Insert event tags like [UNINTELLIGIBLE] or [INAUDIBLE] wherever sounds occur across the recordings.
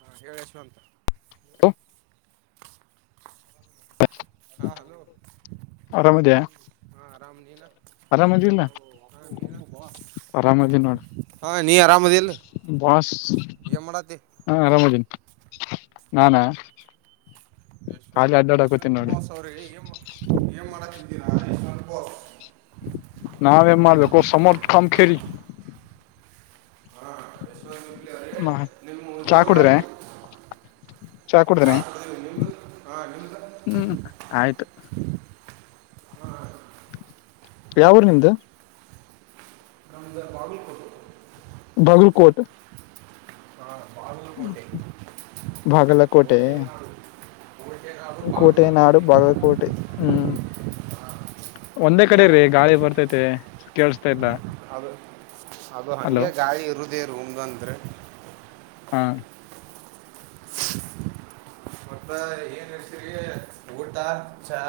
ಹಾ ಯ ಯಶುಂತ ಹ ಹಾ ಹಲೋ ಹ ರಾಮಜಿನ ಆರಾಮದಲ್ಲ ಆರಾಮದೀನ ನೋಡ ಹಾ ನೀ ಆರಾಮದಿಲ್ಲ ಬಾಸ್ ಏನ್ ಮಾಡತಿ ಹಾ ಆರಾಮದೀಿನಿ ನಾನಾ ಯಶವಂತ್ ಯಶವಂತ್ ಬೋಸ್ ಅವ್ರಿಗೆ ಏ ಏನ್ ಮಾಡಕ ಬಿನ ಅತಿರಾ ಯಶ್ವಂತ್ ಬಾಸ್ ನಾವೇ ಮಾಡಬೇಕ ಸಮರ್ಥಕಾಮಖರಿ ಹಾ ಯಶವಂತ್ ಬಿಪ್ಲಿ ಅವರೇ ಮ ನಿಮ್ಮ ಚಾ ಊರು ಕುಡ್ರೆ ಯಾವುದು ಚಾ ಕುಡಿದ್ರಿ ನಿಮ್ದು ಹಾ ನಿಮ್ದು ಹ್ಮ್ ಆಯ್ತು ಹಾ ಯಾವರು ನಿಮ್ದು ನಮ್ಧು ಬಾಗಲ್ಕೋಡು ಬಾಗಲ್ಕೋಟ್ ಹಾ ಬಾಗಲಕೋಟೆ ಬಾಗಲಕೋಟೆ ಕೋಟೆನಾಡು ಕೋಟೆನಾಡು ಕೋಟೆ ನಾಡು ಬಾಗಲಕೋಟೆ ಬಾಗಲಕೋಟೆ ಹ್ಮ್ ಹಾ ಒಂದೇ ನಿಮ್ದು ಕಡೆ ರೀ ಯಾವುದು ಗಾಳಿ ಬರ್ತೈತೆ ಕೇಳಸ್ತಾ ಇಲ್ಲ ಅದು ಅದು ಹಲೋ ಹಾಗೆ ಗಾಳಿ ಇರುದೇ ರೂಮ್ದಂದ್ರೆ ಹಾ ಮತ್ತ ಏನ್ ಹಳ್ತರಿ ಊಟ ಚಹ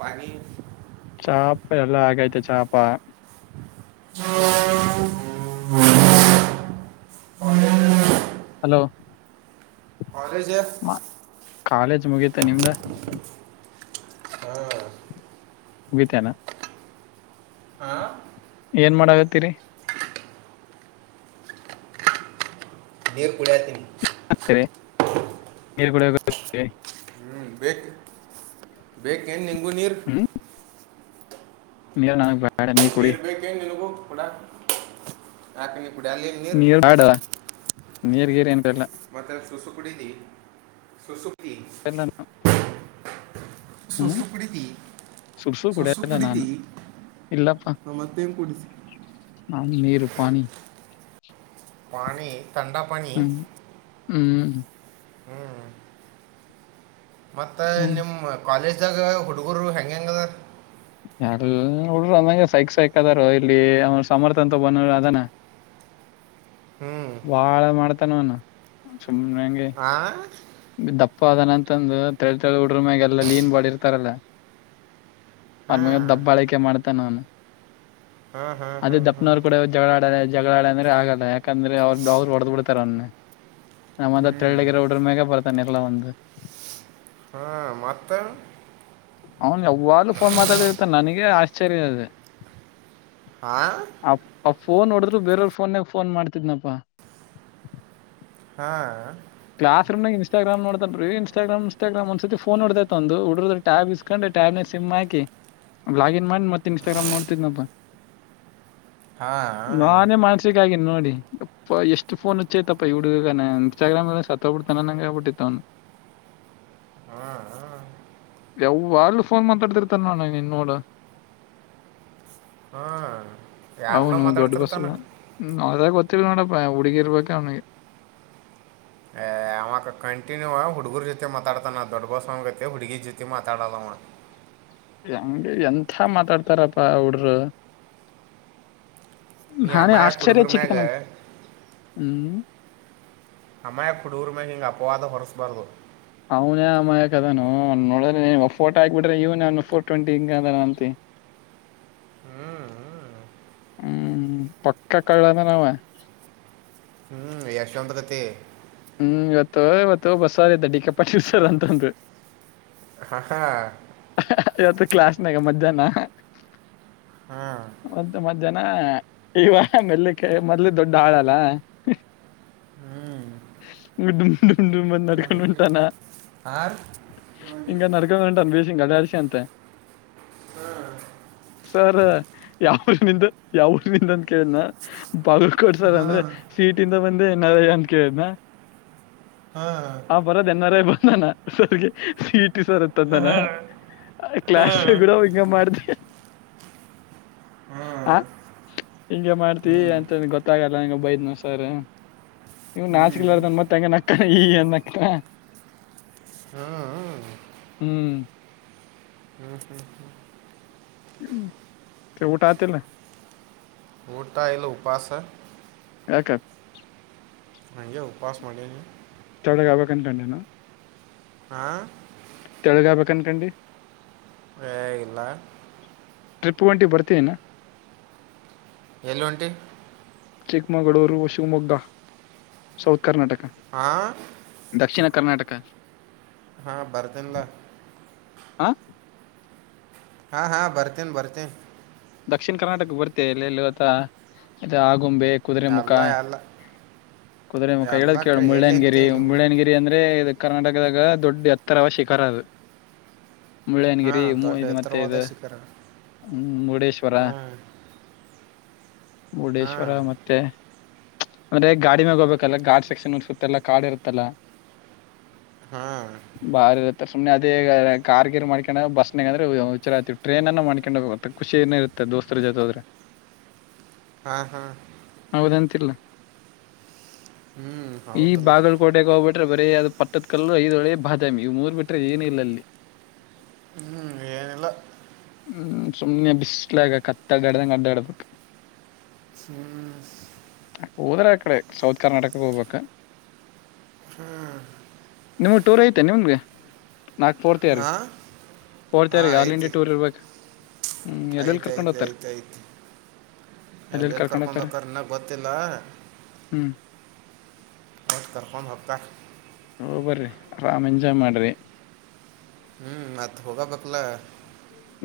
ಪಾನಿ ಚಾಪ ಎಲ್ಲ ಆಗೈತೆ ಚಾಪ ಒ [INAUDIBLE] ಹಲೋ ಆರೆಜ ಕಾಲೇಜ್ ಮುಗಿತ ನಿಮ್ದ ಹ್ಮ ಮುಗಿತೇನಾ ಹಾ ಏನ್ ಮಾಡಗತ್ತೀರಿ ನೀರ ಕುಡಿಯಕಹತ್ತೀನಿ ಹ ಸರಿ ನೀ ಕೂಡ ಬೇಕ ಏನ್ ನಿಂಗ ನೀರ್ ನೀವ ನನಗ್ ಬೇಡ ನೀ ಕುಡಿ ಬೇಕೇ ನಿನಗೂ ಕೂಡ ಯಾಕೆ ನಿ ಕುಡಿಯಾಲ ನೀರ್ ನೀರ್ ಗರ್ ಮತ್ತೆ ಸುಸು ಕುಡಿನಿ [UNINTELLIGIBLE] ಸುಸು [UNINTELLIGIBLE] ಎಲ್ಲ ಹ್ಮ್ ಸಸು ಕುಡಿ ಸುಡ್ಸು ಸೊಸು ಕುಡಿಯಲ್ಲ ಕುಡಿತಿ ನಾನು ಮತ್ತನ [UNINTELLIGIBLE] ಕುಡಿತಿ ನಾ ನೀರು ಪಾಣಿ ಪಾನಿ ಥಂಡಾ ಪಾನಿ ಹ್ಮ್ ಹ್ಮ್ ಹ್ಮ್ ಮತ್ತೆ ನಿಮ್ ಎಲ್ಲ ಕಾಲೇಜ್ ಹುಡುಗರು ಹೆಂಗೆ ಹೆಂಗದ ಯಾರ ನೋಡರು ಅಂದಗೆ ಸೈಕ್ ಸೈಕ್ ಅದಾರ ಇಲ್ಲಿ ಅವ ಸಮರ್ಥ ಅಂತ ಬಂದ ಅದಾನ ಹ್ಮ್ ಬಾಳ ಮಾಡ ತನವಣ ಹಾ ದಪ್ಪ ಅದನಂತಂದು ತೆಳ್ ತೆಳಿ ಉಡ್ರ ಮ್ಯಾಗ ಎಲ್ಲಾ ಲೀನ್ ಬಾಳ ಇರ್ತಾರಲ್ಲ ಆರಮೇ ಹಾ ದಬ್ಬಾಳಕೆ ಮಾಡ್ತ ನಾನು ಹಾ ಹಾ ಹಾ ಅದೇ ದಪ್ಪನವ್ರು ಕೂಡ ಜಗಳ ಆಡಾರೆ ಜಗಳಾಳ ಅಂದ್ರೆ ಆಗಲ್ಲ ಯಾಕಂದ್ರೆ ಅವ್ರ ಬ ಅವ್ರು ಹೊಡ್ ಬಿಡ್ತಾರ ಅವನ್ನ ನಮ್ಮಂದ ತೆಳ್ಳಗರ ಹಡ್ರ ಮೇಗ ಬರ್ತ್ತದೆ ನೆರಲ ಒಂದ ಹ ಮತ್ತೆ ಅವನ್ ಅವ್ವಾಗಲುೂ ಫೋನ್ ಮಾತಾಡಿರ್ತ ನನಗ ಆಶ್ಚರ್ಯ ಇದೆ ಹಾ ಆ ಫೋನ್ ನೋಡದ್ರು ಬೇರೆಯವ್ರ ಫೋನಮಾಡ್ತಿ ದ್ದ ಫೋನ್ ಮಾಡ್ತಿದ್ನಪ್ಪಾ ಹಾಂ ಕ್ಲಾಸ್ ರೂಮ್ಾಗ ಇನ್ಟ್ರಾಮ್ ನೋತಲ್ರೀ ಇನ್ಸ್ಟಾಗ್ರಾಮ್ ಇಸ್ಟಾಗ್ರಾಮ್ ಒಂದಸ ಸತಿ ಫೋನ್ ಹೊಡತೈತ ಒಂದು ಉುಡ್ರ ಟ್ಯಾಬ್ ಇಸ್ಕೊಂಡು ಟ್ಯಾಬ್ನ ಸಿಮ್ ಹಾಕಿ ಬ್ಲಾಗಿನ್ ಮಾಡಿ ಮತ್ತ ಇನ್ಸ್ಟಾಗ್ರಾಮ್ ನೋಡ್ತಿದ್ನ ನಪ್ಪ ಹಾ ಮಾಡನ್ಸಕ್ ಆಗ ನೋಡಿ ಎಷ್ಟು ಫೋನ್ ಹಚ್ಚೈತಪ್ಪ ಹುಡುಗ ಇನ್ಸ್ಟಾಗ್ರಾಮ್ ಸತ್ತ ಹೋಗ್ಬಿಡ್ತಾನ ನಂಗಗೆ ಹಬಿಟ್ಟತ್ತ ಹಾ ಯಾವಾಗ್ಲೂ ಫೋನ್ ಮಾತಾಡ್ತಿರ್ತಾನ ಇನ್ನೋಡ ಹಾ ಯಾರ ಕೂಡ ಹೌನು ದೊಡ್ಡ ಬಸವ ಮಾತಾಡ್ತಿರ್ತಾನ ಹದ ಗ ಎ ನ ಡಿಕರಬೇಕಕ್ಕಣ ಮಾಕ ಕಂಿನ್ಯೂ ಆ ಹುಡುಗರು ಜೊತೆ ಮಾತಾಡ್ತಾನ ನ ದೊಡ್ಡಗೋ ಸ್ವಾಮಿಗೆ ಜೊತೆ ಹುಡುಗಿ ಜೊತೆ ಮಾತಾಡಲ್ಲಮ್ಮ ಹೆಂಗೆ ಎಂಥ ಮಾತಾಡ್ತಾರಪ್ಪಾ ಅವಡರು ನೀ ಅಮ್ಮಾಯಾ ಕೊಡುಕರಮಾಗ ಹ್ಮ್ ಅಮ್ಮಾಯ ಕುಡೂರ್ ಮ್ಯಾಗ ಹಿಂಗೆ ಅಪವಾದ ಹೊರಸ್ಬಾರ್ದು ಅವನಮ್ಮ ಯಾಕದಾನ ನೋಡ್ರ ಫೋಟೋ ಹಾಕ್ಬಿಡ್ರೆ ಇವನ ಫೋ ಟ್ಂಟಿ ಹಿಂಗ ಅದಾನ ಅಂತ ಹ್ಞೂ ಹ್ಮ್ ಪಕ್ಕ ಕಳ್ಳನ ನಾವ ಹ್ಮ್ ಎಷ್ಟಲಟದತ್ತ ಹ್ಮ್ ಇವತ್ತು ಇವತ್ತು ಬಸ್ಸವಾರ್ದ ಡಿಿಕಪಟ್ಟಿರ್ಸಾರ ಅಂತಂದರು ಹಾ ಹಾ ಕ್ಲಸ್ ನಗೆ ಮಧ್ಯಾಹ್ನ ಹ್ಮ ನ ಈವ ಮೆಲ್ಲಿಕ್ಕೆ ಮೊದ್ಲು ದೊಡ್ಡ ಹಾಳಲ್ಲ ಹ್ಞೂ ಗುಡ್ಡು ಮುಡ್ಡು ಉಡು ಬಂದು ನಡ್ಕೊಂಡು ಉಟಾನ ಹಾಂ ಇಂಗ ನಡಕಂಡು ಒಂಟನ ಬಿ ಇಂಗ ಆದರ್ಶ ಅಂತ ಸರ್ ಯಾವರ್ ನಿಂದು ಯಾವರ್ ನಿಂದು ಅಂತ ಕೇಳಿದ್ನ ಬಾಗುಲುಕೋಟೆ ಸರ್ ಅಂದ್ರೆ ಹಾಂ ಸೀಟಂದ ಬಂದೆ ಏನರ ಅಂತ ಕೆಳಿದ್ನ ಹಾಂ ಅವ ಬರದು ಎನ್ನಾರ ಬಂದಾನ ಸರ್ ಗೆ ಸಿ ಹಿ ಟಿ ಸರ್ಂದಾನ ಕ್ಲಸ್ ಕೂಡ ಹಿಂಗ ಮಾಡತಿ ಹಾಂ ಹ ಹಿಂಗ ಮಾಡ್ತಿ ಹ್ಞೂ ಅಂತ ಗೊತ್ತಾಗಲ್ಲಂಗ ಬೈದ್ನ ಸರ್ ಇವ ಹ್ಞೂ ನಾಚಿಕಲರ್ದನ್ ಮತ್ತ ನಕ್ಕು ಈ ಈ ಅಕ್ಕ ಈ ಅನ್ಕ್ಕ ಹಾಂ ಹ್ಮ್ ಕೆವು ಊಟ ಆತ ಇಲ್ಲ ಊಟ ಇಲ್ಲ ಊಪಾಸ ಯಾಕ ನಗೆ ಉಪವಾಸ ಮಾಡಿನಿ ತೆಳುಗೆ ಅಗ್ಬೊಕ್ ಅನ್ ಕೋಡೆನೋ ಹಾ ತೆಳಗೆ ಆಬೇಕ ಅನ್ಕೊಂಡಿ ಹೇ ಇಲ್ಲ ಟ್ರಿಪ್ ಹೋಂಟಿವಿ ಬರ್ತೀನಾ ಎಲೋ ಒಂಟಿ ಚಿಕ್ಮಗಳೂರು ಶಿವಮೊಗ್ಗ ಸೌತ್ ಕರ್ನಾಟಕ ಹಾಂ ದಕ್ಷಿಣ ಕರ್ನಾಟಕ ಹಾ ಬರ್ದನ್ಲ ಹಾ ಹಾ ಹಾ ಬರ್ತೇನ್ ಬರ್ತೇನ್ ದಕ್ಷಿಣ ಕರ್ನಾಟಕ ಬರ್ತ ಇಲ್ಲ ಇಲ್ಲಿ ಗತ್ತ ಇ ಆಗುಂಬೆ ಕುದುರೆ ಮುಖ ಎಲ್ಲ ಎಲ್ಲ ಕುದುರೆ ಮುಖ ಎಲ್ಲ ಹೇಳದ ಕೇಳ ಕಡೆ ಎಲ್ಲಿ ಅಂತ ಮುಳ್ಳ್ಯನಗಿರಿ ಎಲ್ಲಿ ಹ್ಞೂ ಮುಳ್ಳ್ಯನಗಿರಿ ಅಂದ್ರೆ ಇದ ಕರ್ನಾಟಕದಾಗ ದೊಡ್ಡ ಎತ್ತರವ ಶಿಖರ ಅದು ಮುಳ್ಳಯನಗಿರಿ ಹಾಂ ಮೂ ದೊಡ್ಡ ಇದು ಮತ್ತೆ ಎತ್ತರವಾದ ಇದು ಹ್ಮ ಮುಡೇಶ್ ಆ ಮುರುಡೇಶ್ವರ ಮತ್ತೆ ಅಂದ್ರೆ ಗಾಡಿ ಮ್ಯಾಗ ಹೋಗ್ಬೇಕಲ್ಲ ಗಾಡ ಸೆಕ್ಷನ್ ದಕತಲ್ಲ ಕಾಡ್ ಇರುತ್ತಲ್ಲಾ ಹಾ ಸುಮ್ಮನೆದೇಗ ಕಾರ್ ಗೀರ್ ಮಾಡ್ಕೊಂಡ ಬಸ್ನಾಗಂದ್ರೆ ಹುಚ್ಚುರ್ ಆಗ್ತಿವಿ ಟ್ರೈನ ಅನ್ನು ಮಾಡ್ಕೊಂಡ ಹೋಗ ಖುಷಿ ಇ ದೋಸ್ರ ಜೊತೆ ಹೋದ್ರೆ ಹಾಂ ಹಾಂ ಹೌದ ಅಂತಿಲ್ಲ ಹ್ಞೂ ಈ ಹೌದಲ್ಲ ಬಾಗಲಕೋಟೆೆಗೆ ಹೋಗ್ಬಿಟ್ರೆ ಬರ ಒ ಅ ಪಟದ ಕಲ್ಲು ಐದ ಒಳೆ ಬಾದಾಮಿ ಇ ಮೂರ್ ಬಿಟ್ರೆ ಏನು ಇಲ್ಲ ಅಲ್ಲಿ ಹ್ಮ್ ಏನಲ್ಲ ಹ್ಮ ಸುಮ್ನೆ ಬಿಸ್ ಕತ್ಲ್ಯಾಗ ಕತ್ತೆ ಅಡ್ಯಾಡಿದಂಗ ಅಡ್ಯಾಡದು ಹ್ಮ್ ಹೋದ್ರೆ ಆ ಕಡೆ ಸೌತ್ ಕರ್ನಾಟಕಕ್ಕೆ ಹೋಗ್ಬೇಕ ಹ್ಮ್ ನಿಮಗ್ ಟೂರ್ ಐತೆೇನ್ ನಿಮ್ಗೆ ನಾಕು ಫೋರ್ತ್ ರೀ ಹಾಂ ಫೋರ್ತ್ ಹಾಂ ರೀ ಆಲ್ ಇಂಡಿಯಾ ಐತಿ ಟೂರ್ ಇರ್ಬೇಕು ಹ ಎಲ್ಲಿ ಆಯ್ತ್ ಆಯ್ತ್ ಆಯ್ತ್ ಎಲ್ಲೆಲ್ ಕರ್ಕೊಂಡ್ ಹೋಗ್ತಾರ ಇನ್ನ ಗೊತ್ತಿಲ್ಲ ಹ್ಮ್ ಒಟ್ ಕರ್ಕೊಂಡ್ ಹೋಗ್ತಾರ ಹೋಗ್ ಬರ್ರಿ ಆರಾಮ್ ಎಂಜಾಯ್ ಮಾಡ್ರಿ ಹ್ಮ್ ಮತ್ ಹೋಗಬೇಕಲ್ಲ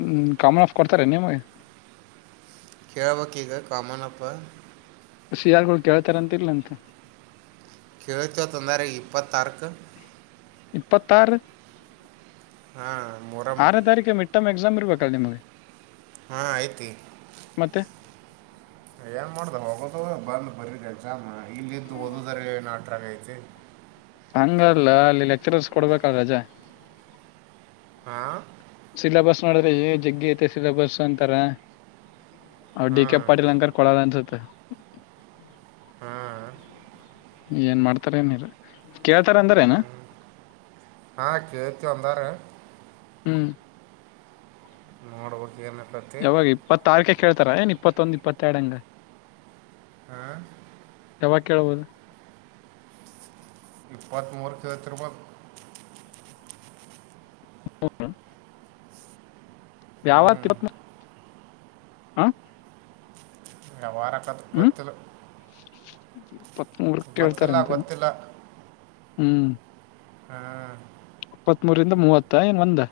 ಹ್ಮ ಕಾಮನಾಫ್ ಕೊಡ್ತಾರೇನ್ ನಿಮಗೆ ಕೇಳಬೇಕ್ ಈಗ ಕಾಮನಾಫ್ ಸಿ ಆರ್ ಗಳ್ ಕೇಳ್ತಾರಂತ ಇಲ್ಲ್ ಅನ್ಕ ಕೇಳ್ತೀವಿ ಅಂತ ಅಂದಾರ ಇಪ್ಪತ್ತಾರಕ್ಕ್ ಇಪ್ಪತ್ತಾರು ಹಾಂ ಮೊರಮ್ ಆರನೇ ತಾರೀಕ ಮಿಡ್ ಟರ್ಮ್ ಎಕ್ಸಾಮ್ ಇರಬೇಕಲ್ಲ ನಿಮಗ ಹಾ ಐತಿ ಏನ್ ಮಾಡ್ದ ಹೋಗದು ಬಂದು ಬರಿ ಎಕ್ಸಾಮ ಇಲ್ಲ್ ಇದ್ದು ಓದುದರ ಏನ್ ಆಟ್ರಾಗ ಐತಿ ಹಂಗಲ್ಲ ಅಲ್ಲಿ ಲೆಕ್ಚರರ್ಸ್ ಕೊಡ್ಬೇಕಲ್ ರಜಾ ಹಾ ಸಿಲೆಬಸ್ ನೋಡುದ್ರೆ ಜಗ್ಗಿ ಐತೆ ಸಿಲಬಸ್ ಅಂತಾರ ಅವ ಡಿ ಕೆ ಹಾಂ ಪಾಟೀಲ್ ಹಂಗಾರ ಕೊಡಲ್ಲ ಅನ್ಸುತ್ತ ಹಾಂ ಏನ್ ಮಾಡ್ತಾರ ಏನರ ಕೇಳ್ತಾರ ಅಂದಾರ ಏನ ಹಾ ಕೇಳ್ತಿವಿ ಅಂದಾರ ಹ್ಮ್ [UNINTELLIGIBLE] ಯಾವಾಗ ಇಪ್ಪತ್ತಾರಕ್ಕೆ ಕೇಳ್ ತರ ಏನ್ ಇಪ್ಪತ್ತೊಂದು ಇಪ್ಪತ್ತೆರಡಂಗ ಹಾ ಯಾವಾಗ ಕೇಳ್ಬೋದು. ಇಪ್ಪತ್ಮೂರಕ್ಕ್ ಕೇಳ್ತಿರ್ಬೇಕ್ [UNINTELLIGIBLE] ಹ್ಞೂ [UNINTELLIGIBLE] ಹಾ ಯಾವಾರ ಕತ್ ಕೊತ್ತಿಲ. ಮುಚ್ಚಿಡ ಇಪ್ಪತ್ತ್ಮೂರಕ್ಕ್ ಕೇಳ್ತಾರ್ ಅಂತೀರಾ ಹ್ಮ್. ಹಾ ಇಪ್ಪತ್ತ್ಮೂರಿಂದ ಮೂವತ್ತ ಏನ್ ಒಂದ್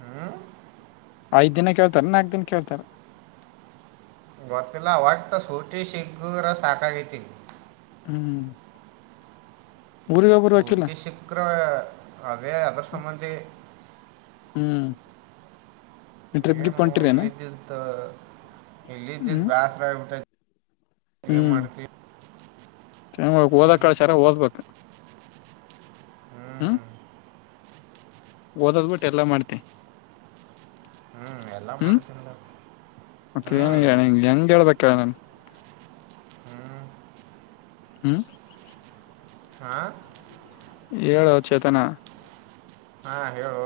ಹ್ಮ್ ಐದ್ ದಿನ ಕೇಳ್ತಾರ ನಾಕ್ ದಿನ ಕೇಳ್ತಾರ. ಗೊತ್ತಿಲ್ಲ ಒಟ್ಟ ಸೂಟಿ ಸಿಕ್ಕುದ್ರ ಸಾಕಾಗೈತಿ. ಹ್ಮ್ ಗುರಿಗ. ಟಿ ಶಿಕ್ರ ಅದೇ ಅದರ ಸಂಬಂಧಿ. ಹ್ಮ. ಇಲ್ಲ್ದತ್ ಇಲ್ಲ ಇದ್ದಿದ್ದ ಹ್ಮ್ ಬ್ಯಾಸ್ರಬಟ್ಟೈ. ಏ ಮಾಡ್ತಿ. ಚ ಹ್ಞೂ ಓದಕ್ಕಳಸರ ಓದ್ಬೇಕ ಹ್ಞೂ ಹ್ಮ್. ಓದದ್ ಬಿಟ್ಟು ಎಲ್ಲಾ ಮಾಡ್ತೆ. ಹ್ಞೂ ಎಲ್ಲ ಮಾಡತನ. ಮತ್ತ ಏನು ಹೇಳ ಹೆಂಗಗೆ ಹೇಳ್ಬೇಕಲ್ಲ ನಾನು. ಹ್ಞೂ ಹ್ಮ್. ಹಾಂ ಏಳೋಚೇತನ. ಹಾಂ ಹೇಳು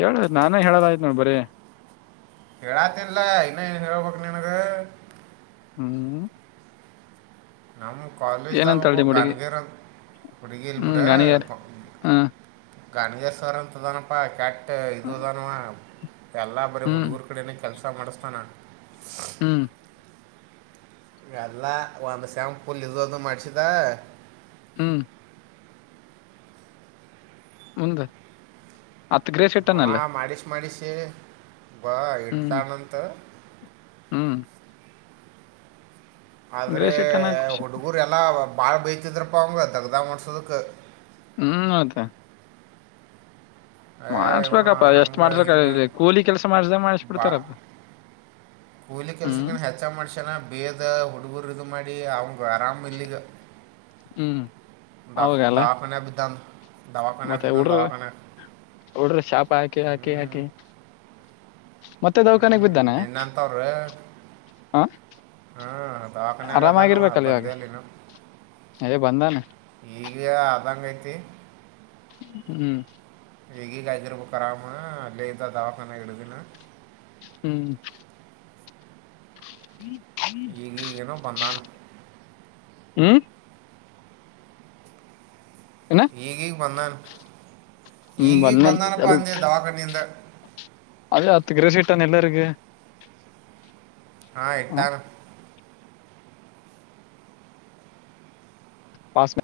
ಹೇಳ ನಾನೇ ಹೇಳದಾಯಯ್ತ್ ನೋಡ ಬರೀ. ರಾತನ್ಲ್ಲ ಇನ್ನ ನು ಹೇಳ್ಬೇಕು ನಿನಗೆ. ಹ್ಮ್. ಪದಲ ಏನಂತಾಳ ಇಸಾಗಪ್ಪ ನಿಮ್ ಹುಡುಗಿ ಗನಗೀರ ಹುಡಿಗಲಿಪುಡ. ಹ್ಮ್ ಗಾಣಿಗ್ಯಾರ್ ಹ ಗನಜೇಶ್ವರ ಅಂತ ತನಪ ಕ್ಯಾಟ್. ಬ ಇದುದಾನವಾ. ಎಲ್ಲ ಬರೀ ಹ್ಮ್ ಹುಡುಗರು ಕಡನೇ ಕೆಲಸ ಮಾಡಿಸ್ತಾನೆ. ಹ್ಮ್. ಎಲ್ಲಾ ಒಂದು ಸಾಂಪುಲ್ ಇದು ಅದ ಮಾಡಡಚಿದಾ. ಹ್ಮ್. ಮುಂದ ಹತ್ತು ಗ್ರೇ ಸೆಟ್ಟ. ಹಾಂ ಮಾಡಿಸಿ ಮಾಡಿಸಿ ಬ ಇಡ್ತ ಹ್ಮ್ ನಂತ. ಹ್ಮ್. ಆದ್ರೆ ಗ್ರೇಸಿಟ್ಟನ ಖುಷಿ ಹುಡುಗುರೆ ಎಲ್ಲ. ಭಾಳ ಬೈಯತಿದ್ರಪ್ಪ ಅವ್ರ ತಗ್ದಾಗ್ ಮಾಡ್ಸೋದಕ್ಕೆ ಹ್ಮ್ ಹೌದಾ ಯ ಇವ ಎಷ್ಟ್ ಹಂಗ ಮಾಡ್ಸ್ಬೇಕ ಹಿಂಗ ಇಲ್ಲಿ ಕೂಲಿ ಕೆಲ್ಸ ಮಾಡ್ಸ್ದಂಗ ಬಾ ಮಾಡಿಸ್ಬಿಡ್ತಾರಪ್ಪ ಕೂಲಿ ಹ್ಮ್ ಕೆಲ್ಸಕ್ಕನ ಹೆಚ್ಚ ಮಾಡಸ್ಯನ ಬೇದ ಹುಡುಗುರು ಇದು ಮಾಡಿ ಅ ಅವಂಗ ಆರಾಮ್ ಇಲ್ಲಿಗ ಹ್ಞೂ ದಾ ದಾಪನ ಬಿ ಮತ್ತೆ ಹಡ್ರ ಹಡ್ರ ಶಾಪ ಹಾಕಿ ಹಾಕಿ ಹ್ಞೂ ಹಾಕಿ ಮತ್ತೆದಾವ ಹ್ಮ ನಿನ್ನಂತವ್ರ ಹ ಹ್ಮ ದವಾಕನ್ಾಗ ಅದಾನ ಆರಾಮಾಗಿರ್ಬೇಕಲ್ಲ ಇವಾಗ ಬಂದೇಲ್ಲಿನು ಏ ಬಂದಾನ ಈಗ ಆದಂಗ ಮತ್ತೆ ಹ್ಮ್ ಈಗೀಗ್ದಿರ್ಬೇಕುರಾಮ ಅಲ್ಲೇ ಇದ್ದ ದವಾಖಾನ ಹಿಡಿದಿನ ಹ್ಮ್ ಹ್ಮ್ ಈಗ ಈಗ್ ಏನೋ ಬಂದಾನ ಹ್ಮ ಏನ ಈಗ್ ಈಗ್ ಬಂದಾನ ಹ್ಮ್ ಈಗ್ ಈಗ್ ಬಂದನ್ ಬಂದಾನಪ್ಪ ಅಂದೆ ದವಾಖಾನೆಯಿಂದ ಅದೇ ಹತ್ ಗ್ರಸ್ ಇಟ್ಟಾನ ಎಲ್ಲರಿಗ ಹಾ ಹ ಎತಾನ ಪಸ್ಟ್ರ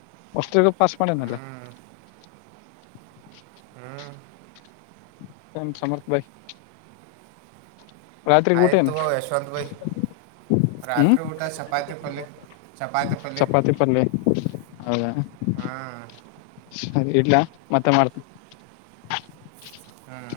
ಪಸ್ ಮಣನ್ನಲ್ಲೇ ಹ್ಮ್ ಹ್ಮ್ ಕ ಸಮರ್ಥ ಭಾಯ ಆಯ್ತು ಯಶವತ್ ಭೈಿ ಹ್ಮ್ ರಾತ್ರಿ ಊಟ ಚಪಾತಿ ಪಲಿ ಚಪಾತಿ ಪಲಿ ಚಪಾತಿ ಪಲ್ಯ ಹೌದಾ ಅದ ಇಡ್ಲ್ಲ ಮತ್ತೆ ಮಾಡ್ತ ಹ್ಮ್